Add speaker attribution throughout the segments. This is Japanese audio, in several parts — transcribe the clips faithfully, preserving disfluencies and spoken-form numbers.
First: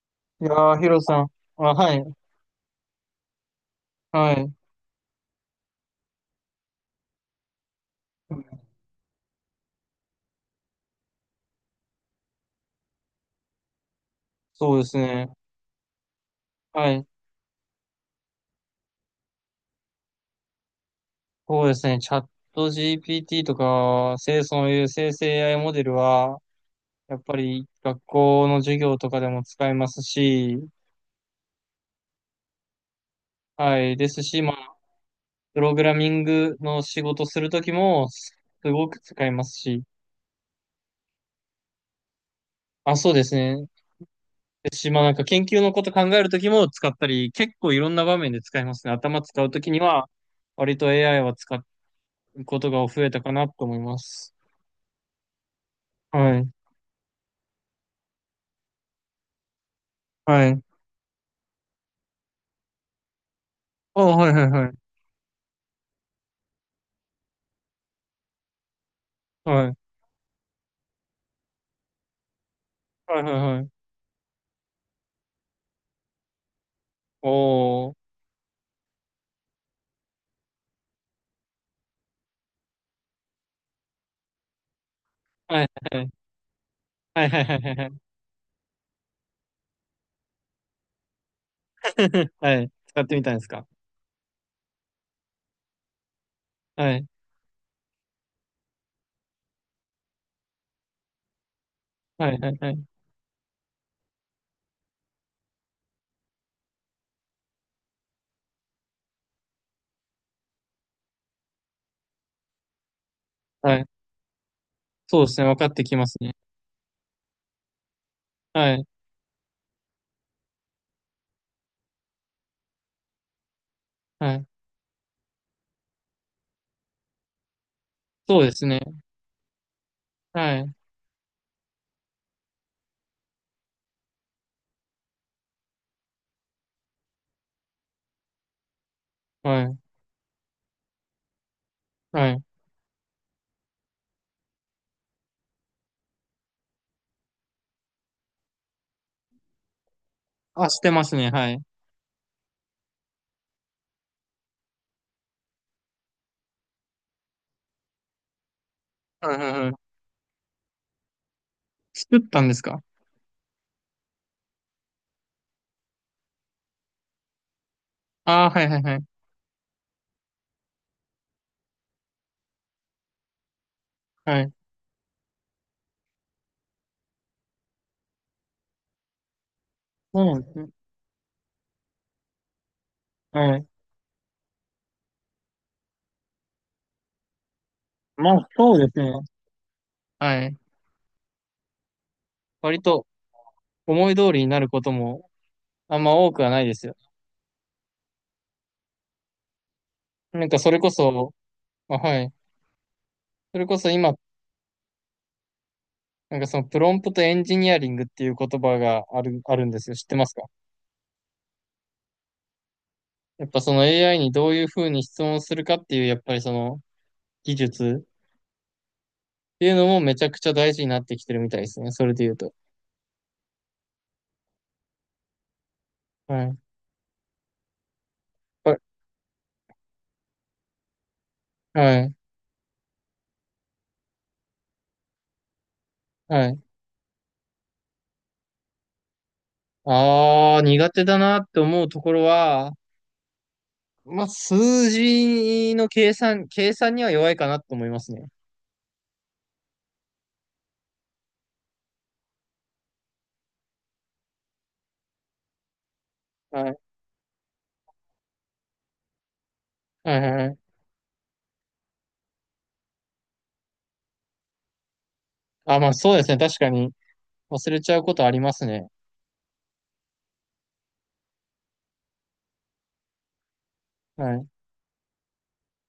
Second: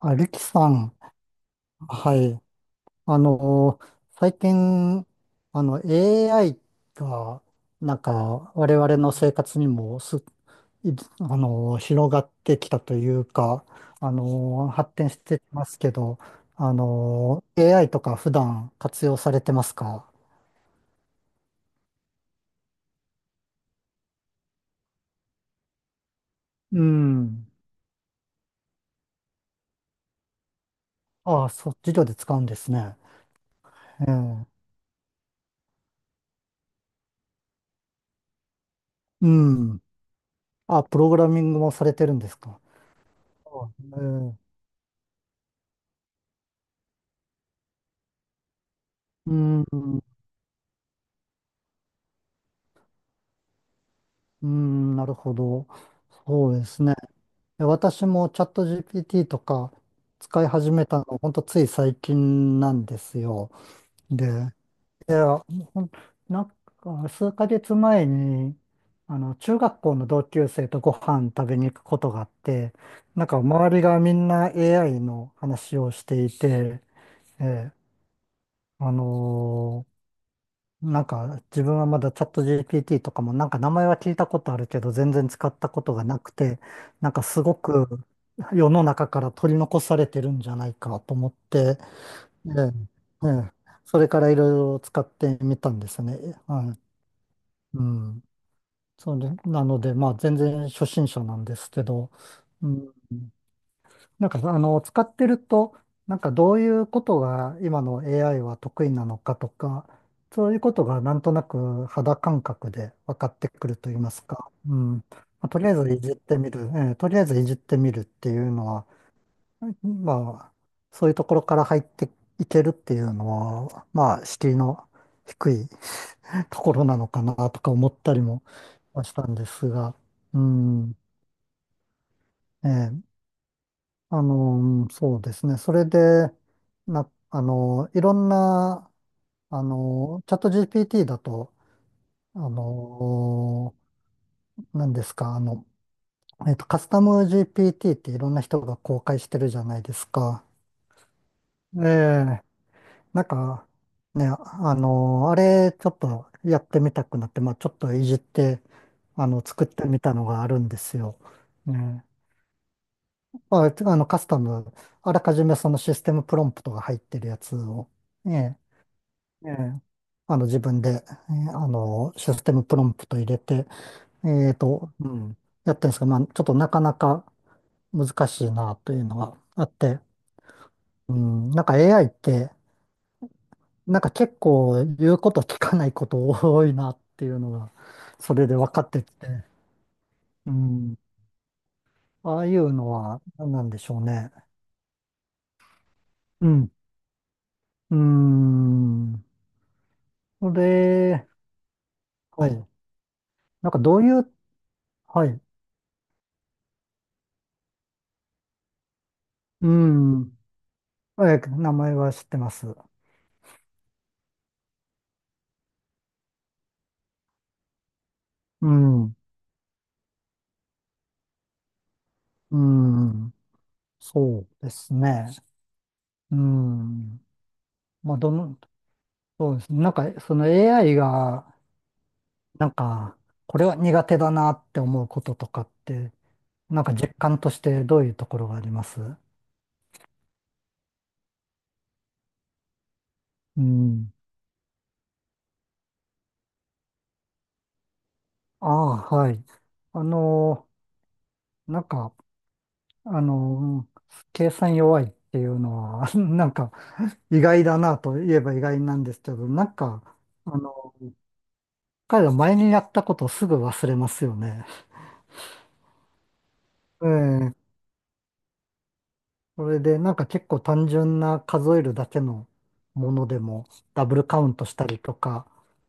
Speaker 1: あ、リキ
Speaker 2: いや
Speaker 1: さ
Speaker 2: ー、ヒ
Speaker 1: ん、
Speaker 2: ロさん。あ、はい、
Speaker 1: はい。あの
Speaker 2: は
Speaker 1: 最
Speaker 2: い。
Speaker 1: 近、あの、エーアイ が、なんか、我々の生活にもす、いあの広がってきたというか、あの
Speaker 2: そうで
Speaker 1: 発
Speaker 2: す
Speaker 1: 展し
Speaker 2: ね。
Speaker 1: てきますけど、あ
Speaker 2: はい。
Speaker 1: の エーアイ とか普段活用されてますか？
Speaker 2: そうですね。チャット ジーピーティー とか、せいそういう生成 エーアイ モデルは、
Speaker 1: う
Speaker 2: やっぱ
Speaker 1: ん。
Speaker 2: り学校の授業とかでも使えますし、
Speaker 1: ああ、そう、授業で使うんですね。
Speaker 2: はい。ですし、
Speaker 1: え
Speaker 2: ま
Speaker 1: え、
Speaker 2: あ、プログラミングの仕事するときも、すごく使
Speaker 1: う
Speaker 2: えます
Speaker 1: ん。
Speaker 2: し、
Speaker 1: あ、プログラミングもされてるんですか？
Speaker 2: あ、そうですね。
Speaker 1: あ、ええ、
Speaker 2: ですし、まあ、なんか研究のこと考えるときも使ったり、結構いろんな場面で使えますね。頭
Speaker 1: う
Speaker 2: 使うと
Speaker 1: ん。
Speaker 2: きには、割と エーアイ は使うことが増えたかなと思います。
Speaker 1: うーん、なるほど。
Speaker 2: はい。
Speaker 1: そうですね。え私もチャット ジーピーティー とか使い
Speaker 2: はい。
Speaker 1: 始めたの、ほんとつい最近なんですよ。
Speaker 2: おー、
Speaker 1: で、
Speaker 2: はいはいはい。
Speaker 1: いや、ほん、なんか数ヶ月前に、あの、中
Speaker 2: はい。
Speaker 1: 学校の同級生とご飯食べに行くことがあって、
Speaker 2: はい
Speaker 1: なん
Speaker 2: はい
Speaker 1: か
Speaker 2: はい。
Speaker 1: 周りがみんな エーアイ の話をしていて、ええ、
Speaker 2: おー。
Speaker 1: あのーなんか自分はまだチャット ジーピーティー とかもなんか名前は聞いたことあるけど全然使っ
Speaker 2: はい
Speaker 1: たこと
Speaker 2: はいは
Speaker 1: が
Speaker 2: い。
Speaker 1: なくて、なんか
Speaker 2: はいは
Speaker 1: す
Speaker 2: いは
Speaker 1: ご
Speaker 2: いはいは
Speaker 1: く
Speaker 2: い。
Speaker 1: 世の中から取り残されてるんじゃないかと思って、え
Speaker 2: はい。使ってみ
Speaker 1: え、え
Speaker 2: たんです
Speaker 1: え、
Speaker 2: か？
Speaker 1: それからいろいろ使ってみたんですね。は
Speaker 2: はい。
Speaker 1: い、うん、そうで、なのでまあ全然初心者なんですけど、
Speaker 2: はいはい
Speaker 1: う
Speaker 2: はい。
Speaker 1: ん、なんか、あの、使ってると、なんかどういうことが今の エーアイ は得意なのかとか、そういうことがなんとなく肌感覚で分かってく
Speaker 2: は
Speaker 1: る
Speaker 2: い。
Speaker 1: と言いますか。うん。ま
Speaker 2: そうですね。
Speaker 1: あ、
Speaker 2: 分
Speaker 1: と
Speaker 2: か
Speaker 1: りあ
Speaker 2: っ
Speaker 1: え
Speaker 2: て
Speaker 1: ず
Speaker 2: き
Speaker 1: い
Speaker 2: ま
Speaker 1: じ
Speaker 2: す
Speaker 1: っ
Speaker 2: ね。
Speaker 1: てみる、えーとりあえずいじってみるっていうの
Speaker 2: はい。
Speaker 1: は、まあ、そういうところから入っていけるっていうのは、まあ、
Speaker 2: はい。
Speaker 1: 敷居の低い ところなのかなとか思ったり
Speaker 2: そ
Speaker 1: も
Speaker 2: うですね。
Speaker 1: したんですが、う
Speaker 2: はい。
Speaker 1: ん。ええあの、そうですね。それで、な、あの、いろんな、
Speaker 2: は
Speaker 1: あ
Speaker 2: い。
Speaker 1: の、チャット ジーピーティー だと、
Speaker 2: は
Speaker 1: あ
Speaker 2: い。
Speaker 1: の、何ですか、あの、えっと、カスタム ジーピーティー っていろんな人が公開してるじゃないですか。
Speaker 2: あ、してますね。はい。
Speaker 1: ええ、なんか、ね、あの、あれ、ちょっとやってみたくなって、まあ、ちょっといじって、あ
Speaker 2: はい
Speaker 1: の、
Speaker 2: はい
Speaker 1: 作っ
Speaker 2: は
Speaker 1: て
Speaker 2: い。
Speaker 1: みたのがあるんですよ。ね、
Speaker 2: 作ったんですか？
Speaker 1: まあ、あの、カスタム、あらかじめそのシステムプロンプトが入ってるやつを、
Speaker 2: ああー、
Speaker 1: ね
Speaker 2: はいはいはい。
Speaker 1: ええあの、自分で、えーあの、システムプロンプト入れて、
Speaker 2: は
Speaker 1: え
Speaker 2: い。
Speaker 1: っと、うん、やってるんですが、まあ、ちょっとなかなか難しいなというのがあって、
Speaker 2: そうなんですね。
Speaker 1: うん、なんか エーアイ って、
Speaker 2: はい。
Speaker 1: なんか結構言うこと聞かないこと多いなっていうのが、
Speaker 2: ま
Speaker 1: それ
Speaker 2: あ、
Speaker 1: で分
Speaker 2: そう
Speaker 1: か
Speaker 2: で
Speaker 1: っ
Speaker 2: す
Speaker 1: て
Speaker 2: ね。
Speaker 1: きて、
Speaker 2: は
Speaker 1: う
Speaker 2: い。
Speaker 1: ん、ああいう
Speaker 2: 割
Speaker 1: の
Speaker 2: と
Speaker 1: は何なんでしょう
Speaker 2: 思い
Speaker 1: ね。
Speaker 2: 通りになることもあんま多く
Speaker 1: う
Speaker 2: はない
Speaker 1: ん、
Speaker 2: ですよ。
Speaker 1: うん、
Speaker 2: なん
Speaker 1: そ
Speaker 2: かそれこ
Speaker 1: れ、
Speaker 2: そ、あ、はい。
Speaker 1: はい、
Speaker 2: それ
Speaker 1: なん
Speaker 2: こ
Speaker 1: か
Speaker 2: そ
Speaker 1: どう
Speaker 2: 今、
Speaker 1: いう、はい、
Speaker 2: なんかそのプロンプトエンジニアリングっていう言葉がある、ある
Speaker 1: う
Speaker 2: んですよ。知ってます
Speaker 1: ん、
Speaker 2: か？
Speaker 1: えー名前は知ってます。
Speaker 2: やっぱその エーアイ にどういうふうに質問するかっていう、やっぱりその技術
Speaker 1: うん。
Speaker 2: っていうのもめちゃくちゃ大事になってきてるみたいですね。それで言うと。
Speaker 1: うん、そうですね。う
Speaker 2: はい。
Speaker 1: ん。まあ、どの、
Speaker 2: はい。
Speaker 1: そうですね。なんか、その エーアイ が、
Speaker 2: はい。
Speaker 1: なんか、これは苦手だなって思うこととかって、
Speaker 2: はい。
Speaker 1: なんか実感としてどういうところがあります？
Speaker 2: ああ、苦手だなって思うところは、
Speaker 1: うん。
Speaker 2: まあ、数字の計算、計算には弱いかなと思いますね。
Speaker 1: ああ、はい。あのー、なんか、あのー、計算弱いっていうのは、なん
Speaker 2: は
Speaker 1: か、
Speaker 2: い。
Speaker 1: 意外だなと言えば意外なんですけど、なんか、
Speaker 2: はいはいはい。
Speaker 1: あの、彼ら前にやったことをすぐ忘れますよね。
Speaker 2: あ、まあそうですね。確かに
Speaker 1: ええ
Speaker 2: 忘れちゃうことありますね。
Speaker 1: それでなんか結構単純な数えるだけのものでもダブルカウ
Speaker 2: は
Speaker 1: ントしたりとか、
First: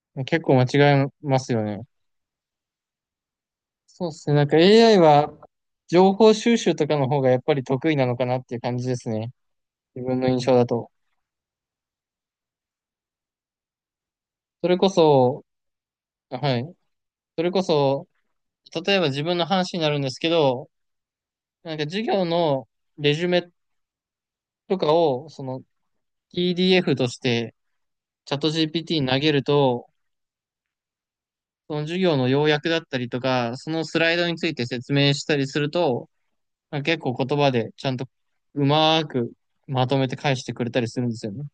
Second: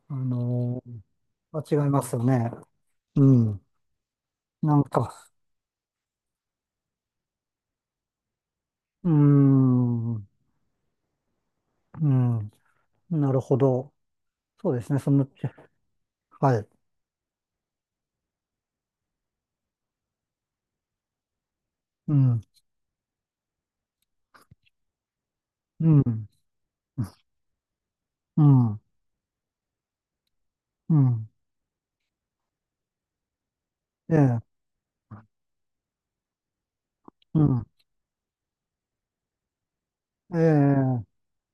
Speaker 1: あ
Speaker 2: い。結構間
Speaker 1: の
Speaker 2: 違
Speaker 1: ー
Speaker 2: えます
Speaker 1: 間
Speaker 2: よね。
Speaker 1: 違いますよね。うん。
Speaker 2: そうですね。なんか
Speaker 1: なん
Speaker 2: エーアイ
Speaker 1: か、
Speaker 2: は情報収集とかの方がやっぱり得意なのかなっていう感じです
Speaker 1: うー
Speaker 2: ね。自
Speaker 1: ん、
Speaker 2: 分
Speaker 1: う
Speaker 2: の印象だと。
Speaker 1: ん、なるほど。
Speaker 2: そ
Speaker 1: そう
Speaker 2: れ
Speaker 1: で
Speaker 2: こ
Speaker 1: すね、その、
Speaker 2: そ、
Speaker 1: は
Speaker 2: は
Speaker 1: い。
Speaker 2: い。それこそ、例えば自分の話になるんですけど、なんか授
Speaker 1: う
Speaker 2: 業
Speaker 1: ん、
Speaker 2: のレジュメとかを、その
Speaker 1: うん、
Speaker 2: ピーディーエフ としてチャッ
Speaker 1: う
Speaker 2: ト
Speaker 1: ん、
Speaker 2: ジーピーティー に投げると、
Speaker 1: うん、
Speaker 2: その授業の要約だったりとか、そのスラ
Speaker 1: え
Speaker 2: イドに
Speaker 1: え、
Speaker 2: ついて説明したりすると、なんか結構言
Speaker 1: う
Speaker 2: 葉
Speaker 1: ん、
Speaker 2: でちゃんとうまーくまとめて返
Speaker 1: え
Speaker 2: してくれたりす
Speaker 1: え、
Speaker 2: るんですよね。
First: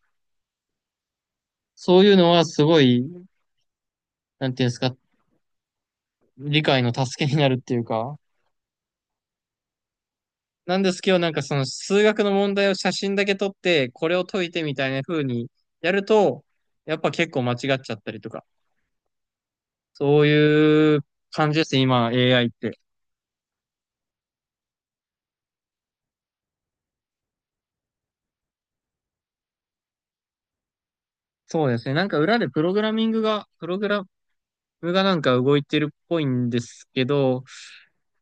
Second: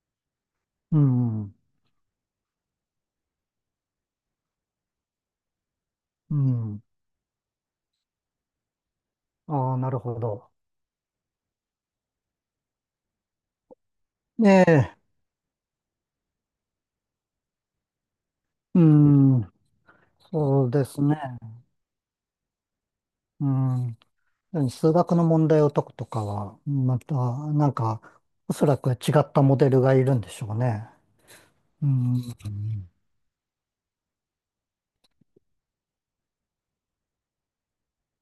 Speaker 1: うん、
Speaker 2: そういうのはすごい、なんていうんですか、
Speaker 1: う
Speaker 2: 理
Speaker 1: ん。
Speaker 2: 解の助けになるっていうか。
Speaker 1: ああ、なるほど。
Speaker 2: なんですけど、なんかその数学の問題を写真だけ撮って、これを解
Speaker 1: え
Speaker 2: いて、みたい
Speaker 1: え、
Speaker 2: な風にやると、やっぱ結構間違っちゃったりとか、
Speaker 1: うん、
Speaker 2: そう
Speaker 1: そうで
Speaker 2: い
Speaker 1: す
Speaker 2: う
Speaker 1: ね。
Speaker 2: 感じですね、今 エーアイ って。
Speaker 1: うん、何、数学の問題を解くとかは、また、なんか、おそらく違ったモデルがいるんでしょうね。
Speaker 2: そうです
Speaker 1: う
Speaker 2: ね。なんか裏でプログ
Speaker 1: ん。
Speaker 2: ラミングが、プログラムがなんか動いてるっぽいんですけど、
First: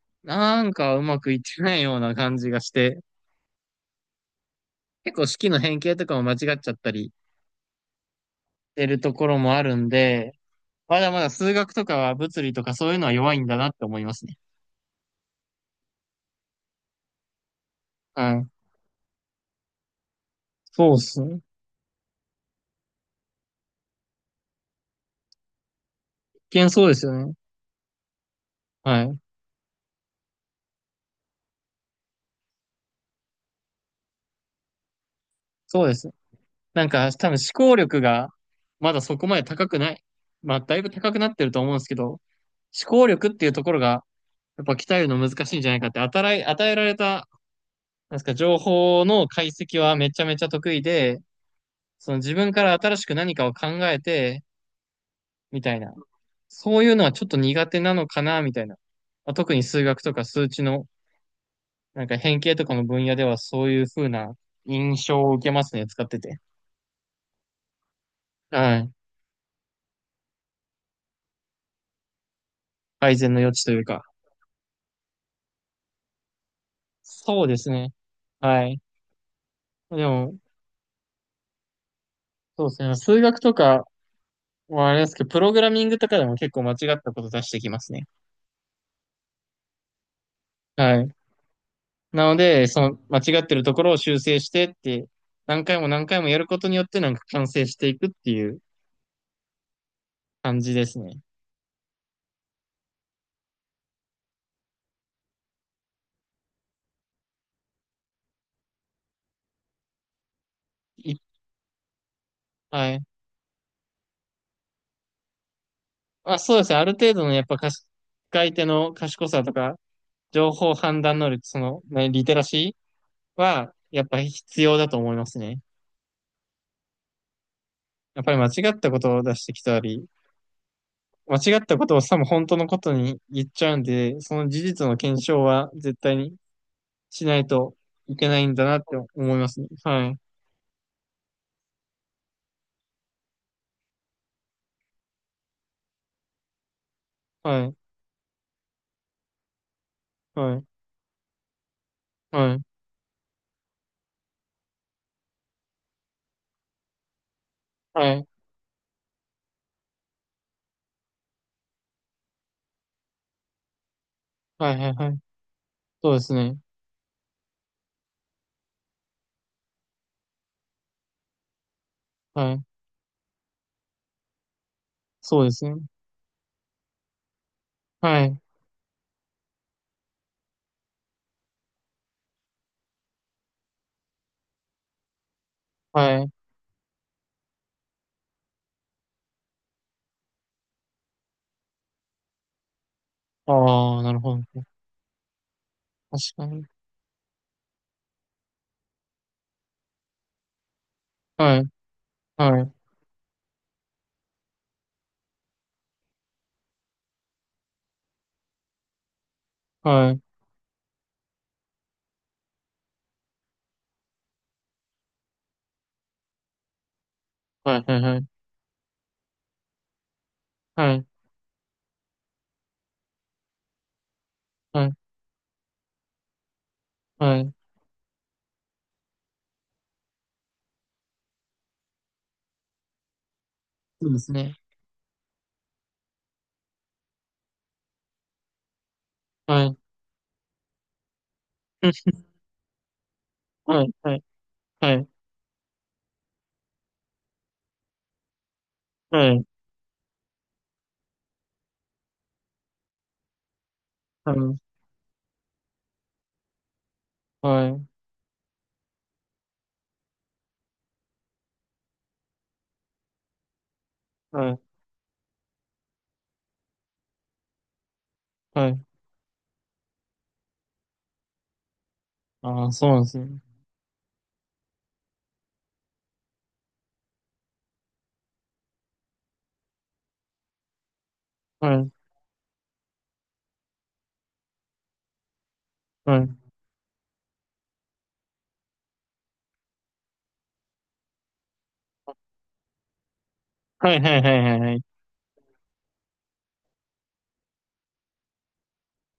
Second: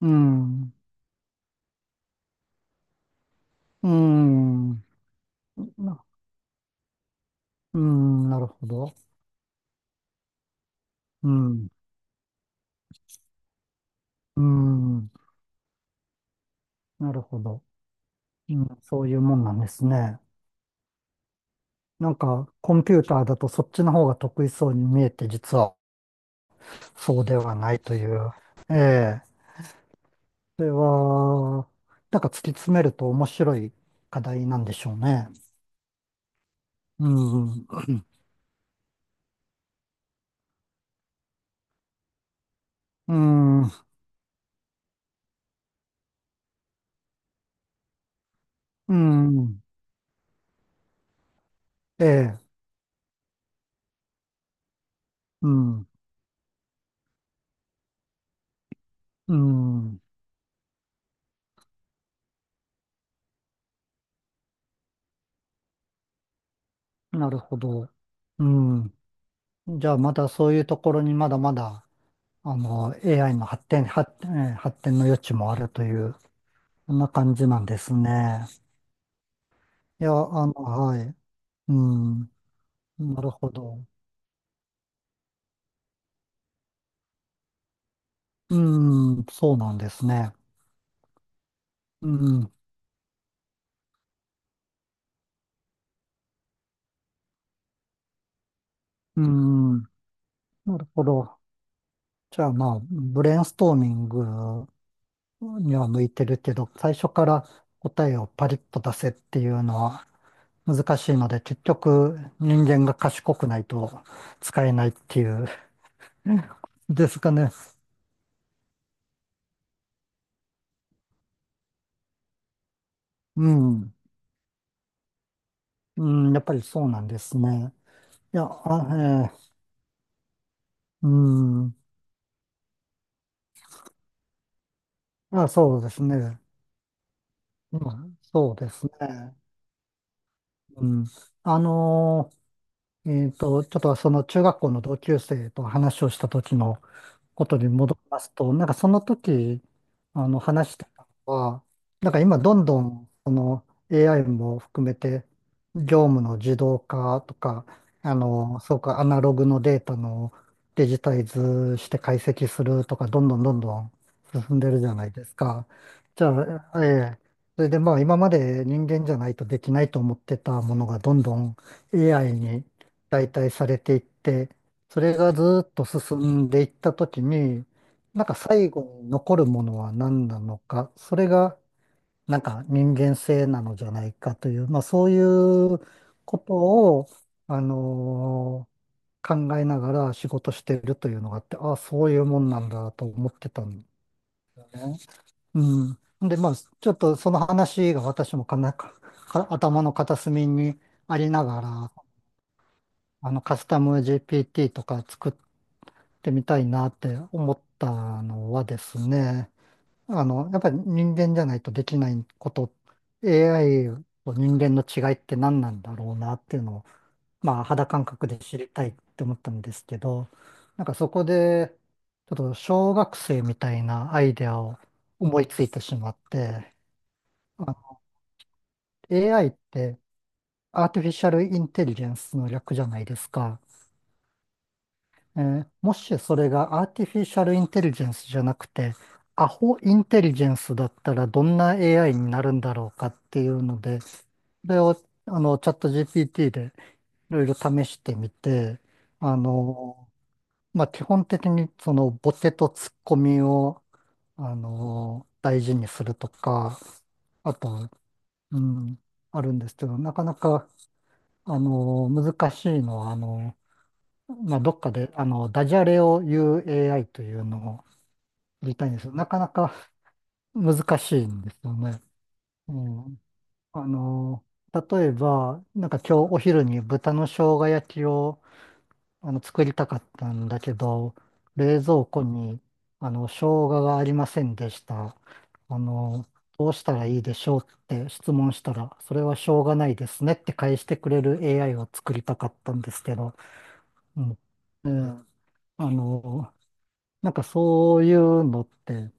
Speaker 1: う
Speaker 2: なん
Speaker 1: ん。
Speaker 2: かうまくいってないような感じがして、
Speaker 1: うん。
Speaker 2: 結構式の変形
Speaker 1: な、
Speaker 2: とかも間違っちゃったりし
Speaker 1: うん、なるほ
Speaker 2: て
Speaker 1: ど。
Speaker 2: るところもあるんで、まだまだ
Speaker 1: う
Speaker 2: 数
Speaker 1: ん。
Speaker 2: 学とかは物理とかそういうのは弱いんだなって思いますね。
Speaker 1: うん。なるほど。
Speaker 2: はい。
Speaker 1: うん、そういうもんなんですね。
Speaker 2: そうっすね。
Speaker 1: なんか、コンピューターだとそっちの方が得意そうに見えて、実は
Speaker 2: 一見そうですよ
Speaker 1: そう
Speaker 2: ね。
Speaker 1: ではないという。
Speaker 2: はい。
Speaker 1: ええ。それは、なんか突き詰めると面白い課題なんでしょうね。
Speaker 2: そうです。なん
Speaker 1: う
Speaker 2: か多分思
Speaker 1: ん。
Speaker 2: 考力がまだそこまで高くない。まあだいぶ高くなってると思うんですけど、思考
Speaker 1: う
Speaker 2: 力っていうとこ
Speaker 1: ん、
Speaker 2: ろがやっぱ鍛えるの難しいんじゃないかって、与え、与えられた、なんですか、情
Speaker 1: う
Speaker 2: 報の解
Speaker 1: ん、
Speaker 2: 析はめちゃめちゃ得意で、
Speaker 1: え
Speaker 2: その自
Speaker 1: え、
Speaker 2: 分から新しく何かを考えて、
Speaker 1: う
Speaker 2: みたい
Speaker 1: ん、
Speaker 2: な。そういうのはちょっと苦手なのかな、みたいな。まあ
Speaker 1: う
Speaker 2: 特に数
Speaker 1: ん、
Speaker 2: 学とか数値のなんか変形とかの分野ではそういう風な印象を受けますね、使ってて。
Speaker 1: なるほど。う
Speaker 2: はい。
Speaker 1: ん。じゃあ、まだそういうところにまだまだ、あの、
Speaker 2: 改善
Speaker 1: エーアイ
Speaker 2: の
Speaker 1: の
Speaker 2: 余地
Speaker 1: 発
Speaker 2: という
Speaker 1: 展、
Speaker 2: か。
Speaker 1: 発展、ええ発展の余地もあるという、そんな感
Speaker 2: そう
Speaker 1: じ
Speaker 2: で
Speaker 1: なん
Speaker 2: す
Speaker 1: で
Speaker 2: ね。
Speaker 1: すね。
Speaker 2: はい。で
Speaker 1: いや、
Speaker 2: も、
Speaker 1: あの、はい。うん、
Speaker 2: そうですね。数
Speaker 1: なる
Speaker 2: 学
Speaker 1: ほ
Speaker 2: とか
Speaker 1: ど。
Speaker 2: はあれですけど、プログラミングとかでも結構間違ったこと出してきますね。
Speaker 1: うん、そうなんですね。
Speaker 2: はい。
Speaker 1: う
Speaker 2: なの
Speaker 1: ん、
Speaker 2: で、その間違ってるところを修正してって、何回も何回もやることによってなんか完成していくっていう
Speaker 1: うん、
Speaker 2: 感じ
Speaker 1: な
Speaker 2: で
Speaker 1: る
Speaker 2: す
Speaker 1: ほ
Speaker 2: ね。
Speaker 1: ど。じゃあ、まあ、ブレインストーミングには向いてるけど、最初から答えをパリッと出せっていうのは難しいの
Speaker 2: い
Speaker 1: で、結局人間
Speaker 2: は
Speaker 1: が
Speaker 2: い。
Speaker 1: 賢くないと使えないっていう、
Speaker 2: あ、そうですね。ある
Speaker 1: で
Speaker 2: 程
Speaker 1: す
Speaker 2: 度
Speaker 1: か
Speaker 2: のやっ
Speaker 1: ね。
Speaker 2: ぱかし、使い手の賢さとか、情報判断能力、その、ね、リテラシー
Speaker 1: う
Speaker 2: は、
Speaker 1: ん。
Speaker 2: やっぱ必要だと思いますね。
Speaker 1: うん、やっぱりそうなんですね。
Speaker 2: やっぱり
Speaker 1: いや、
Speaker 2: 間違ったことを
Speaker 1: あ、
Speaker 2: 出してきたり、
Speaker 1: えー、う
Speaker 2: 間違っ
Speaker 1: ん。
Speaker 2: たことをさも本当のことに言っちゃうんで、その事実の検証
Speaker 1: あ、
Speaker 2: は
Speaker 1: そうで
Speaker 2: 絶
Speaker 1: す
Speaker 2: 対に
Speaker 1: ね。
Speaker 2: しないと
Speaker 1: う
Speaker 2: い
Speaker 1: ん、
Speaker 2: けない
Speaker 1: そ
Speaker 2: ん
Speaker 1: う
Speaker 2: だ
Speaker 1: で
Speaker 2: なっ
Speaker 1: す
Speaker 2: て思
Speaker 1: ね。
Speaker 2: いますね。はい。
Speaker 1: うん。あのーえっと、ちょっとその中学校の同級生と話をした時のこと
Speaker 2: は
Speaker 1: に
Speaker 2: い。
Speaker 1: 戻りますと、なんかその時、あの、話してたのは、なんか今ど
Speaker 2: はい。
Speaker 1: んどん、その エーアイ も含めて、業務の自動化とか、
Speaker 2: は
Speaker 1: あ
Speaker 2: い。
Speaker 1: の、そうか、アナログのデータのデジタイズして解析するとか、どんどんどんどん進んで
Speaker 2: はい。
Speaker 1: るじ
Speaker 2: は
Speaker 1: ゃ
Speaker 2: い。は
Speaker 1: な
Speaker 2: い。
Speaker 1: い
Speaker 2: はい。
Speaker 1: ですか。
Speaker 2: そうで
Speaker 1: じゃ
Speaker 2: すね。
Speaker 1: あ、ええ、それでまあ今まで人間じゃないとできないと思ってたものがどんどん エーアイ
Speaker 2: は
Speaker 1: に
Speaker 2: い。
Speaker 1: 代替されていって、それが
Speaker 2: そ
Speaker 1: ず
Speaker 2: うで
Speaker 1: ー
Speaker 2: すね。
Speaker 1: っと進んでいったときに、
Speaker 2: は
Speaker 1: なんか
Speaker 2: い。
Speaker 1: 最後に残るものは何なのか、それがなんか人間性なのじゃないかという、まあそういう
Speaker 2: はい。
Speaker 1: ことを、あのー考えながら仕事してるというのがあって、ああ、そういうもんなんだと思ってたん
Speaker 2: ああ、なるほど。
Speaker 1: だね。う
Speaker 2: 確
Speaker 1: ん。で、
Speaker 2: か
Speaker 1: まあ
Speaker 2: に。
Speaker 1: ちょっとその話が私もかなか、か頭の片隅にありな
Speaker 2: は
Speaker 1: が
Speaker 2: い。
Speaker 1: ら、
Speaker 2: はい。
Speaker 1: あのカスタム ジーピーティー とか作っってみたいなって思ったのはですね、
Speaker 2: はい。
Speaker 1: あの、やっぱり人間じゃないとできないこと、エーアイ と人間の違いって何なんだろうなっていうのを、まあ
Speaker 2: はい。
Speaker 1: 肌
Speaker 2: はい。
Speaker 1: 感
Speaker 2: はい。
Speaker 1: 覚で知りたいって思ったんですけど、なん
Speaker 2: は
Speaker 1: か
Speaker 2: い。
Speaker 1: そこで、ちょっと小学生みたいなアイデアを
Speaker 2: はい。
Speaker 1: 思いついてしまって、
Speaker 2: はい。
Speaker 1: あ エーアイ ってアーティフィシャルインテリジェンスの略じゃないですか。
Speaker 2: そうですね。
Speaker 1: えー、もしそれがアーティフィシャルインテリジェンスじゃなくて、
Speaker 2: はいはい、ああ、なるほど、確かに、はいはいはいはいはいはいはいはい、そうですね、
Speaker 1: ア
Speaker 2: はい。
Speaker 1: ホインテリジェンスだったらどんな エーアイ になるんだろうかっていうの
Speaker 2: はい、
Speaker 1: で、
Speaker 2: はい、
Speaker 1: それ
Speaker 2: は
Speaker 1: を
Speaker 2: い、
Speaker 1: あのチャット ジーピーティー でいろいろ試してみて、
Speaker 2: は
Speaker 1: あ
Speaker 2: い、
Speaker 1: の、まあ、基本的にそのボケとツッコミを、
Speaker 2: は
Speaker 1: あ
Speaker 2: い、
Speaker 1: の、大事にするとか、あ
Speaker 2: はい、
Speaker 1: と、うん、あるんですけど、なかなか、あの、難しいのは、あの、
Speaker 2: は
Speaker 1: まあ、
Speaker 2: い、
Speaker 1: どっかで、あの、ダジャレを言う エーアイ というのを
Speaker 2: は
Speaker 1: 言い
Speaker 2: い。
Speaker 1: たいんですよ。なかなか難しいんですよね。
Speaker 2: ああ、
Speaker 1: う
Speaker 2: そうなんです
Speaker 1: ん。
Speaker 2: ね。
Speaker 1: あの、例えば、なんか今日お昼に豚の生姜焼きをあの作りたかったんだけど、
Speaker 2: は
Speaker 1: 冷
Speaker 2: い、
Speaker 1: 蔵庫に、あの、生姜がありませんでした。あ
Speaker 2: は
Speaker 1: の、
Speaker 2: い、
Speaker 1: どうしたらいいでしょうって質問したら、それはしょうがないですねって返してくれる エーアイ を作りたかったんですけど、
Speaker 2: はい、はい、
Speaker 1: う
Speaker 2: は
Speaker 1: ん。
Speaker 2: い、はい、
Speaker 1: ええあの、なんかそういうのって、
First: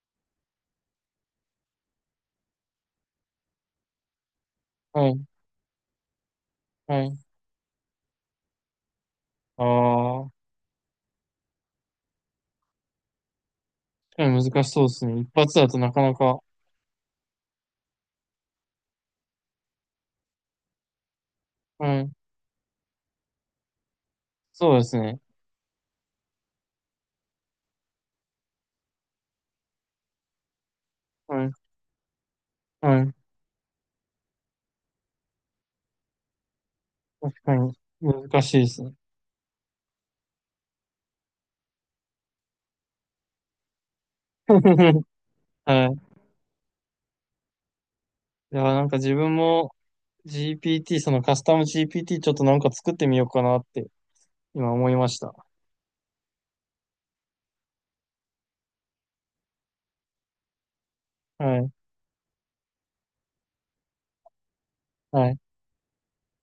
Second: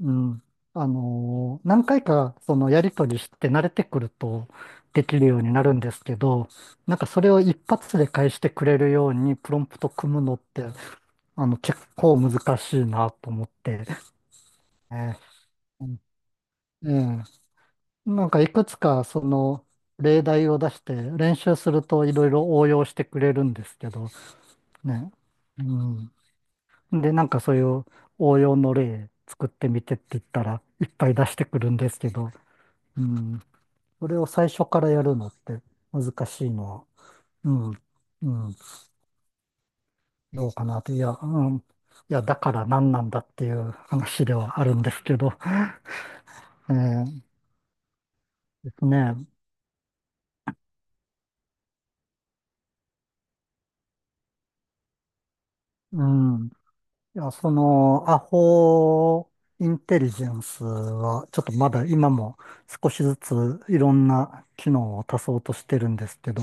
Speaker 1: うん、あのー何回かそのやりとりして慣れてくるとで
Speaker 2: は
Speaker 1: きる
Speaker 2: い、
Speaker 1: ようになるんですけど、なん
Speaker 2: は
Speaker 1: か
Speaker 2: い。
Speaker 1: それを一発で返してくれるようにプロンプト組む
Speaker 2: あ
Speaker 1: のっ
Speaker 2: あ、
Speaker 1: て、あの結構難しいなと思ってね、
Speaker 2: 確かに難しそうで
Speaker 1: え
Speaker 2: すね。一発だと
Speaker 1: え、
Speaker 2: なかなか、
Speaker 1: うんなんかいくつかその例題を出して練習する
Speaker 2: は
Speaker 1: と
Speaker 2: い、
Speaker 1: いろいろ応用してくれるんですけど、
Speaker 2: そうです
Speaker 1: ね、
Speaker 2: ね。
Speaker 1: うんで、なんかそういう応用の例作ってみてって言ったらいっぱい出して
Speaker 2: はい、
Speaker 1: くるんですけど、う
Speaker 2: はい、
Speaker 1: ん、それを最初からやるのって難しいのは、う
Speaker 2: は
Speaker 1: ん、
Speaker 2: い。
Speaker 1: う
Speaker 2: 難し
Speaker 1: ん、
Speaker 2: いですね。
Speaker 1: どうかなって、いや、うん、いや、だから何なんだっていう話ではあるんですけど、
Speaker 2: はい。
Speaker 1: えー
Speaker 2: いや、
Speaker 1: で
Speaker 2: な
Speaker 1: す
Speaker 2: んか自
Speaker 1: ね、
Speaker 2: 分も ジーピーティー、そのカスタム ジーピーティー ちょっとなんか作ってみようかなって今思いました。
Speaker 1: うん、いや、その、アホインテリジェンスは、ちょっと
Speaker 2: は
Speaker 1: ま
Speaker 2: い、
Speaker 1: だ今も少しずついろんな機能を足
Speaker 2: は
Speaker 1: そ
Speaker 2: い。
Speaker 1: うとしてるんですけど、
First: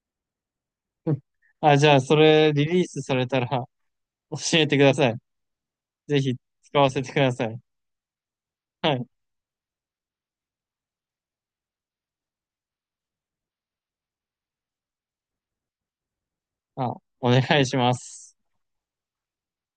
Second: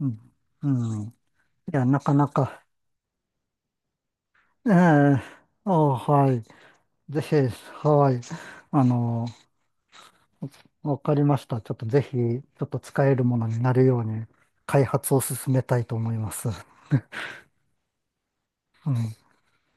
Speaker 1: うん、うんい
Speaker 2: あ、
Speaker 1: や、
Speaker 2: じゃ
Speaker 1: な
Speaker 2: あ、
Speaker 1: か
Speaker 2: そ
Speaker 1: な
Speaker 2: れリ
Speaker 1: か、
Speaker 2: リースされたら教え
Speaker 1: え
Speaker 2: てください。
Speaker 1: えあ、
Speaker 2: ぜ
Speaker 1: は
Speaker 2: ひ
Speaker 1: い。
Speaker 2: 使わせてく
Speaker 1: ぜ
Speaker 2: だ
Speaker 1: ひ、
Speaker 2: さい。
Speaker 1: はい。あ
Speaker 2: はい。
Speaker 1: の、わかりました。ちょっとぜひ、ちょっと使えるものになるように、開発を進めたいと思います。
Speaker 2: あ、お願いします。
Speaker 1: うん。